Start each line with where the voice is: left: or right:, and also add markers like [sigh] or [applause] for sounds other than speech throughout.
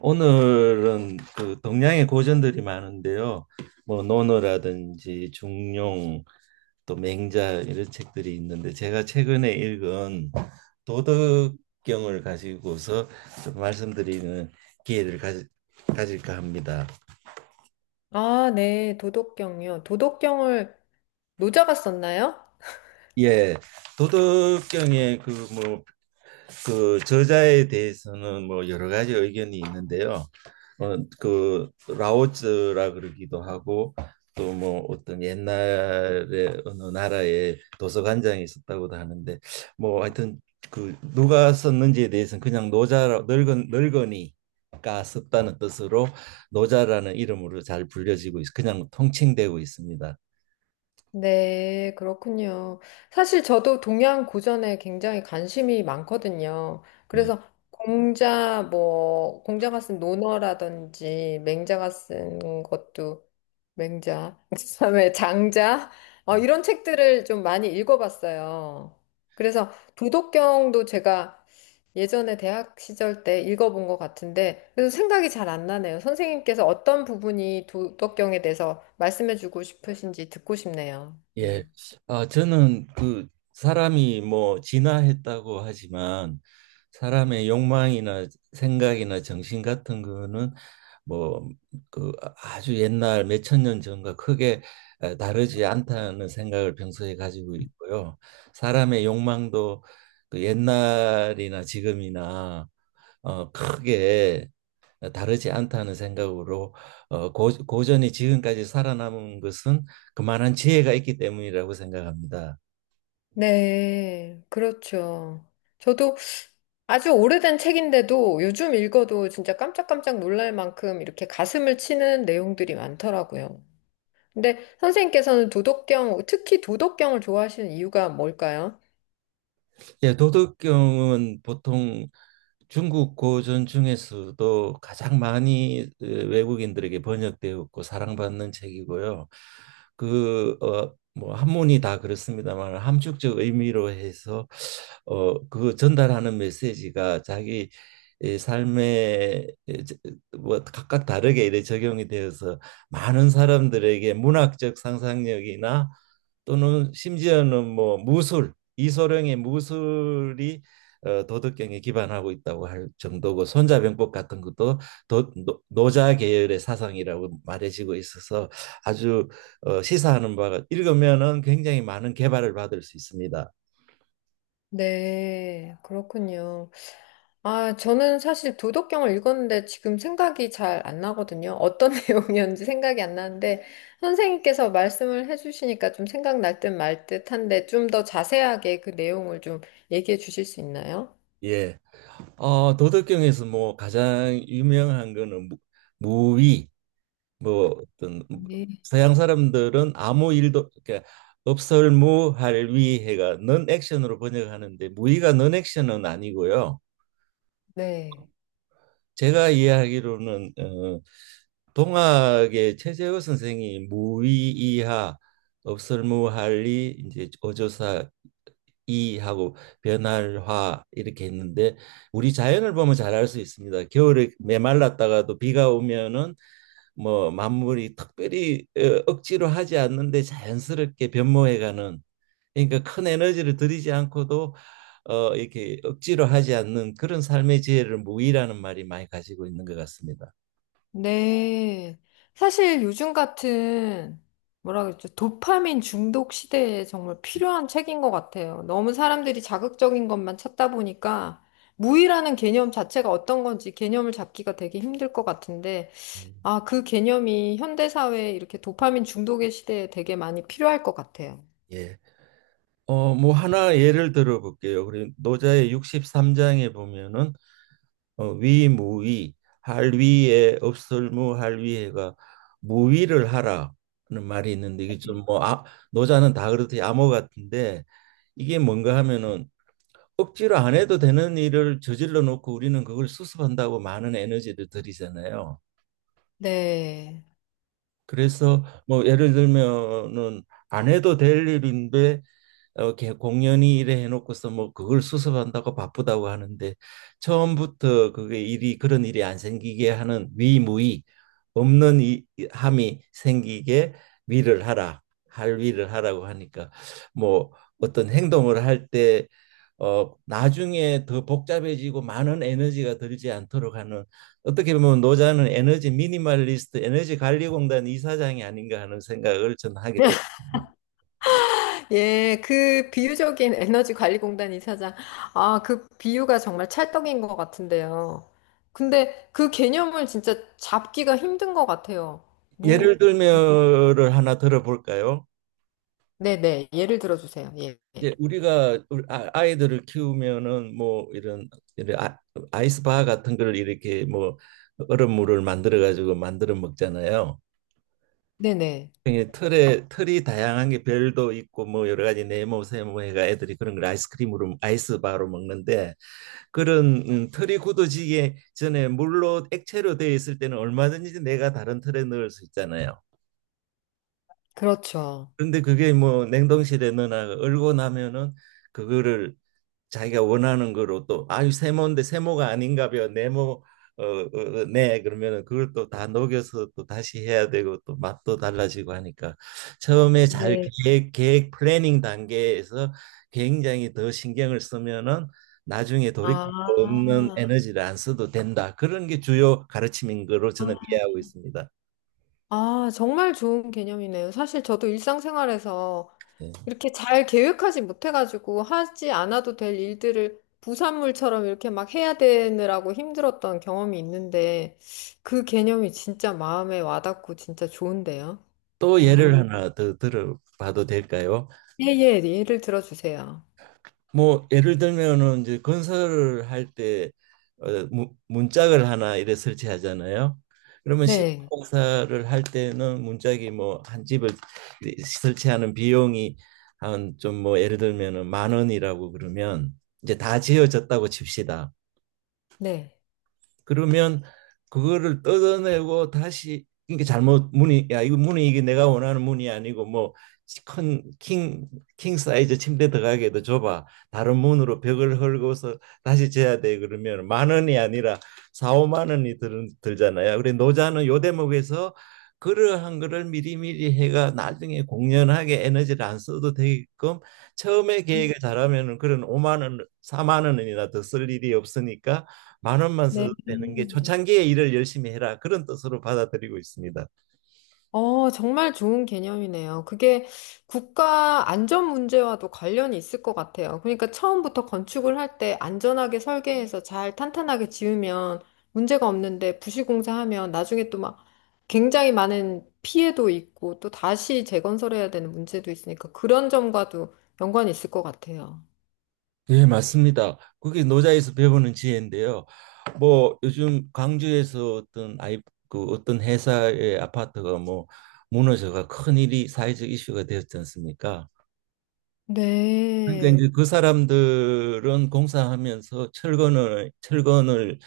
right: 오늘은 그 동양의 고전들이 많은데요. 뭐 논어라든지 중용 또 맹자 이런 책들이 있는데, 제가 최근에 읽은 도덕경을 가지고서 좀 말씀드리는 기회를 가질까 합니다.
left: 아, 네, 도덕경이요. 도덕경을 노자가 썼나요?
right: 예, 도덕경의 그뭐 그 저자에 대해서는 뭐 여러 가지 의견이 있는데요. 그 라오즈라 그러기도 하고, 또 뭐 어떤 옛날에 어느 나라에 도서관장이 있었다고도 하는데, 뭐 하여튼 그 누가 썼는지에 대해서는 그냥 노자, 늙은 늙은이가 썼다는 뜻으로 노자라는 이름으로 잘 불려지고 그냥 통칭되고 있습니다.
left: 네, 그렇군요. 사실 저도 동양 고전에 굉장히 관심이 많거든요.
right: 예.
left: 그래서 공자, 뭐, 공자가 쓴 논어라든지, 맹자가 쓴 것도, 맹자, [laughs] 그다음에 장자, 이런 책들을 좀 많이 읽어봤어요. 그래서 도덕경도 제가 예전에 대학 시절 때 읽어본 것 같은데, 그래서 생각이 잘 안 나네요. 선생님께서 어떤 부분이 도덕경에 대해서 말씀해주고 싶으신지 듣고 싶네요.
right: 예.
left: 예.
right: 아, 저는 그 사람이 뭐 진화했다고 하지만, 사람의 욕망이나 생각이나 정신 같은 거는 뭐 그 아주 옛날 몇천 년 전과 크게 다르지 않다는 생각을 평소에 가지고 있고요. 사람의 욕망도 그 옛날이나 지금이나 크게 다르지 않다는 생각으로, 고전이 지금까지 살아남은 것은 그만한 지혜가 있기 때문이라고 생각합니다.
left: 네, 그렇죠. 저도 아주 오래된 책인데도 요즘 읽어도 진짜 깜짝깜짝 놀랄 만큼 이렇게 가슴을 치는 내용들이 많더라고요. 근데 선생님께서는 도덕경, 특히 도덕경을 좋아하시는 이유가 뭘까요?
right: 예, 도덕경은 보통 중국 고전 중에서도 가장 많이 외국인들에게 번역되었고 사랑받는 책이고요. 뭐 한문이 다 그렇습니다만, 함축적 의미로 해서 그 전달하는 메시지가 자기 이 삶에 뭐 각각 다르게 이래 적용이 되어서, 많은 사람들에게 문학적 상상력이나 또는 심지어는 뭐 무술, 이소룡의 무술이 도덕경에 기반하고 있다고 할 정도고, 손자병법 같은 것도 노자 계열의 사상이라고 말해지고 있어서, 아주 시사하는 바가, 읽으면은 굉장히 많은 개발을 받을 수 있습니다.
left: 네, 그렇군요. 아, 저는 사실 도덕경을 읽었는데 지금 생각이 잘 안 나거든요. 어떤 [laughs] 내용이었는지 생각이 안 나는데 선생님께서 말씀을 해주시니까 좀 생각날 듯 말 듯한데 좀 더 자세하게 그 내용을 좀 얘기해 주실 수 있나요?
right: 예. 도덕경에서 뭐 가장 유명한 거는 무위, 뭐 어떤
left: 네.
right: 서양 사람들은 아무 일도, 그러니까 없설무할 위해가 넌 액션으로 번역하는데, 무의가 넌 액션은 아니고요.
left: 네.
right: 제가 이해하기로는 동학의 최재호 선생이 무의 이하, 없설무할이 이제 어조사 이하고 변할화, 이렇게 했는데, 우리 자연을 보면 잘 알 수 있습니다. 겨울에 메말랐다가도 비가 오면은 뭐 만물이 특별히 억지로 하지 않는데 자연스럽게 변모해가는, 그러니까 큰 에너지를 들이지 않고도 이렇게 억지로 하지 않는 그런 삶의 지혜를 무의라는 말이 많이 가지고 있는 것 같습니다.
left: 네. 사실 요즘 같은, 뭐라 그랬죠? 도파민 중독 시대에 정말 필요한 책인 것 같아요. 너무 사람들이 자극적인 것만 찾다 보니까 무의라는 개념 자체가 어떤 건지 개념을 잡기가 되게 힘들 것 같은데,
right: 음,
left: 아, 그 개념이 현대사회에 이렇게 도파민 중독의 시대에 되게 많이 필요할 것 같아요.
right: 예. 뭐 하나 예를 들어 볼게요. 우리 노자의 63장에 보면은 위무위, 할위에 없설무할위에가 무위를 하라는 말이 있는데, 이게 좀 뭐 노자는 다 그렇듯이 암호 같은데, 이게 뭔가 하면은 억지로 안 해도 되는 일을 저질러 놓고 우리는 그걸 수습한다고 많은 에너지를 들이잖아요.
left: 네.
right: 그래서 뭐 예를 들면은 안 해도 될 일인데 공연이 이래 해놓고서 뭐 그걸 수습한다고 바쁘다고 하는데, 처음부터 그게 일이, 그런 일이 안 생기게 하는 위무위, 없는 함이 생기게 위를 하라, 할 위를 하라고 하니까, 뭐 어떤 행동을 할 때 나중에 더 복잡해지고 많은 에너지가 들지 않도록 하는, 어떻게 보면 노자는 에너지 미니멀리스트, 에너지 관리공단 이사장이 아닌가 하는 생각을 저는 하게 됩니다.
left: 예, 그 비유적인 에너지 관리 공단 이사장. 아, 그 비유가 정말 찰떡인 것 같은데요. 근데 그 개념을 진짜 잡기가 힘든 것 같아요.
right: 예를
left: 뭐,
right: 들면을 하나 들어볼까요?
left: 네네. 예를 들어 주세요. 예. 예.
right: 이제 우리가 이들을 키우면은 뭐 이런, 이런 아- 아이스바 같은 걸 이렇게 뭐 얼음물을 만들어 가지고 만들어 먹잖아요.
left: 네네.
right: 틀에, 틀이 다양한 게 별도 있고 뭐 여러 가지 네모 세모 해가, 애들이 그런 걸 아이스크림으로, 아이스바로 먹는데, 그런 털이 굳어지기 전에 물로, 액체로 되어 있을 때는 얼마든지 내가 다른 털에 넣을 수 있잖아요.
left: 그렇죠.
right: 그런데 그게 뭐 냉동실에 넣어놔 얼고 나면은, 그거를 자기가 원하는 거로, 또 아유 세모인데 세모가 아닌가 봐 네모 네, 그러면은 그걸 또 다 녹여서 또 다시 해야 되고 또 맛도 달라지고 하니까, 처음에 잘, 네.
left: 네.
right: 계획 플래닝 단계에서 굉장히 더 신경을 쓰면은 나중에 돌이킬
left: 아,
right: 수 없는 에너지를 안 써도 된다, 그런 게 주요 가르침인 거로 저는 이해하고 있습니다.
left: 아, 정말 좋은 개념이네요. 사실 저도 일상생활에서
right: 예.
left: 이렇게 잘 계획하지 못해가지고 하지 않아도 될 일들을 부산물처럼 이렇게 막 해야 되느라고 힘들었던 경험이 있는데 그 개념이 진짜 마음에 와닿고 진짜 좋은데요.
right: 또 예를
left: 음,
right: 하나 더 들어봐도 될까요?
left: 예, 예, 예를 들어주세요.
right: 뭐 예를 들면은 이제 건설을 할 때 문짝을 하나 이래 설치하잖아요. 그러면
left: 네,
right: 신공사를 할 때는 문짝이 뭐 한 집을 설치하는 비용이 한 좀, 뭐 예를 들면은 만 원이라고 그러면, 이제 다 지어졌다고 칩시다.
left: 네,
right: 그러면 그거를 뜯어내고 다시, 이게 잘못 문이, 야 이거 문이, 이게 내가 원하는 문이 아니고 뭐큰킹킹 사이즈 침대 들어가기도 좁아 다른 문으로, 벽을 헐고서 다시 재야 돼. 그러면 만 원이 아니라 4, 5만 원이 들잖아요. 그래 노자는 요 대목에서 그러한 거를 미리미리 해가 나중에 공연하게 에너지를 안 써도 되게끔, 처음에
left: 음,
right: 계획을 잘하면은 그런 5만 원, 4만 원이나 더 쓸 일이 없으니까, 10,000원만
left: 네.
right: 써도 되는 게, 초창기에 일을 열심히 해라, 그런 뜻으로 받아들이고 있습니다.
left: 정말 좋은 개념이네요. 그게 국가 안전 문제와도 관련이 있을 것 같아요. 그러니까 처음부터 건축을 할 때 안전하게 설계해서 잘 탄탄하게 지으면 문제가 없는데 부실공사하면 나중에 또 막 굉장히 많은 피해도 있고 또 다시 재건설해야 되는 문제도 있으니까 그런 점과도 연관이 있을 것 같아요.
right: 예, 맞습니다. 그게 노자에서 배우는 지혜인데요. 뭐 요즘 광주에서 어떤 아이 그 어떤 회사의 아파트가 뭐 무너져가 큰 일이, 사회적 이슈가 되었지 않습니까? 그러니까
left: 네.
right: 이제 그 사람들은 공사하면서 철근을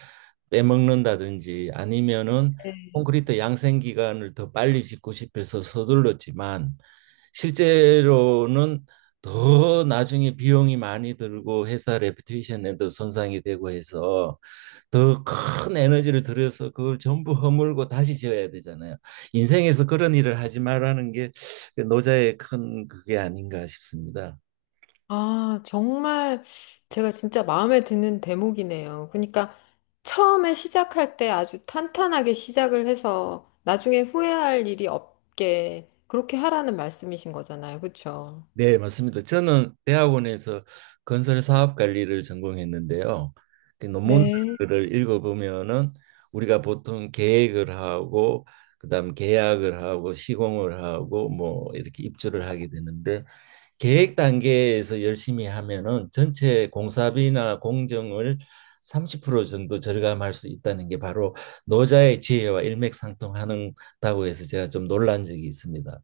right: 빼먹는다든지, 아니면은 콘크리트 양생 기간을 더 빨리 짓고 싶어서 서둘렀지만, 실제로는 더 나중에 비용이 많이 들고 회사 레퓨테이션에도 손상이 되고 해서, 더 큰 에너지를 들여서 그걸 전부 허물고 다시 지어야 되잖아요. 인생에서 그런 일을 하지 말라는 게 노자의 큰, 그게 아닌가 싶습니다.
left: 아, 정말 제가 진짜 마음에 드는 대목이네요. 그러니까 처음에 시작할 때 아주 탄탄하게 시작을 해서 나중에 후회할 일이 없게 그렇게 하라는 말씀이신 거잖아요. 그렇죠?
right: 네, 맞습니다. 저는 대학원에서 건설 사업 관리를 전공했는데요. 그
left: 네.
right: 논문들을 읽어보면은 우리가 보통 계획을 하고 그다음 계약을 하고 시공을 하고, 뭐 이렇게 입주를 하게 되는데, 계획 단계에서 열심히 하면은 전체 공사비나 공정을 30% 정도 절감할 수 있다는 게 바로 노자의 지혜와 일맥상통하는다고 해서 제가 좀 놀란 적이 있습니다.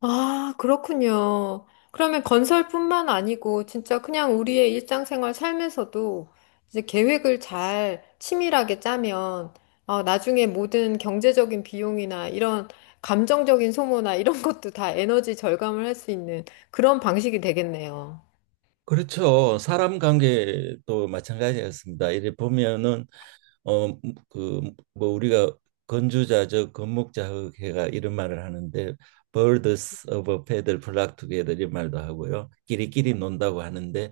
left: 아, 그렇군요. 그러면 건설뿐만 아니고 진짜 그냥 우리의 일상생활 삶에서도 이제 계획을 잘 치밀하게 짜면 나중에 모든 경제적인 비용이나 이런 감정적인 소모나 이런 [laughs] 것도 다 에너지 절감을 할 수 있는 그런 방식이 되겠네요.
right: 그렇죠. 사람 관계도 마찬가지였습니다. 이래 보면은 어 그 뭐 우리가 건주자적 건목자흑해가, 이런 말을 하는데, birds of a feather flock together, 이 말도 하고요. 끼리끼리 논다고 하는데,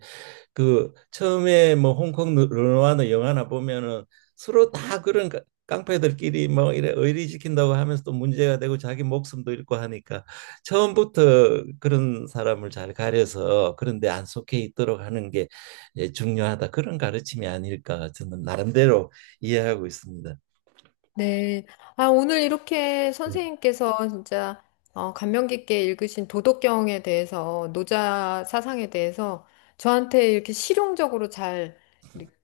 right: 그 처음에 뭐 홍콩 르누아르 영화나 보면은 서로 다 그런 깡패들끼리 뭐 이래 의리 지킨다고 하면서 또 문제가 되고 자기 목숨도 잃고 하니까, 처음부터 그런 사람을 잘 가려서 그런데 안 속해 있도록 하는 게, 예, 중요하다, 그런 가르침이 아닐까 저는 나름대로 이해하고 있습니다.
left: 네. 아, 오늘 이렇게
right: 네.
left: 선생님께서 진짜 감명 깊게 읽으신 도덕경에 대해서, 노자 사상에 대해서 저한테 이렇게 실용적으로 잘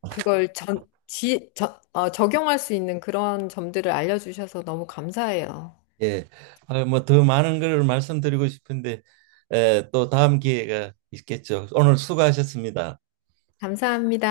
left: 그걸 전, 지, 저, 어, 적용할 수 있는 그런 점들을 알려주셔서 너무 감사해요.
right: 예, 뭐더 많은 걸 말씀드리고 싶은데 또 다음 기회가 있겠죠. 오늘 수고하셨습니다.
left: 감사합니다.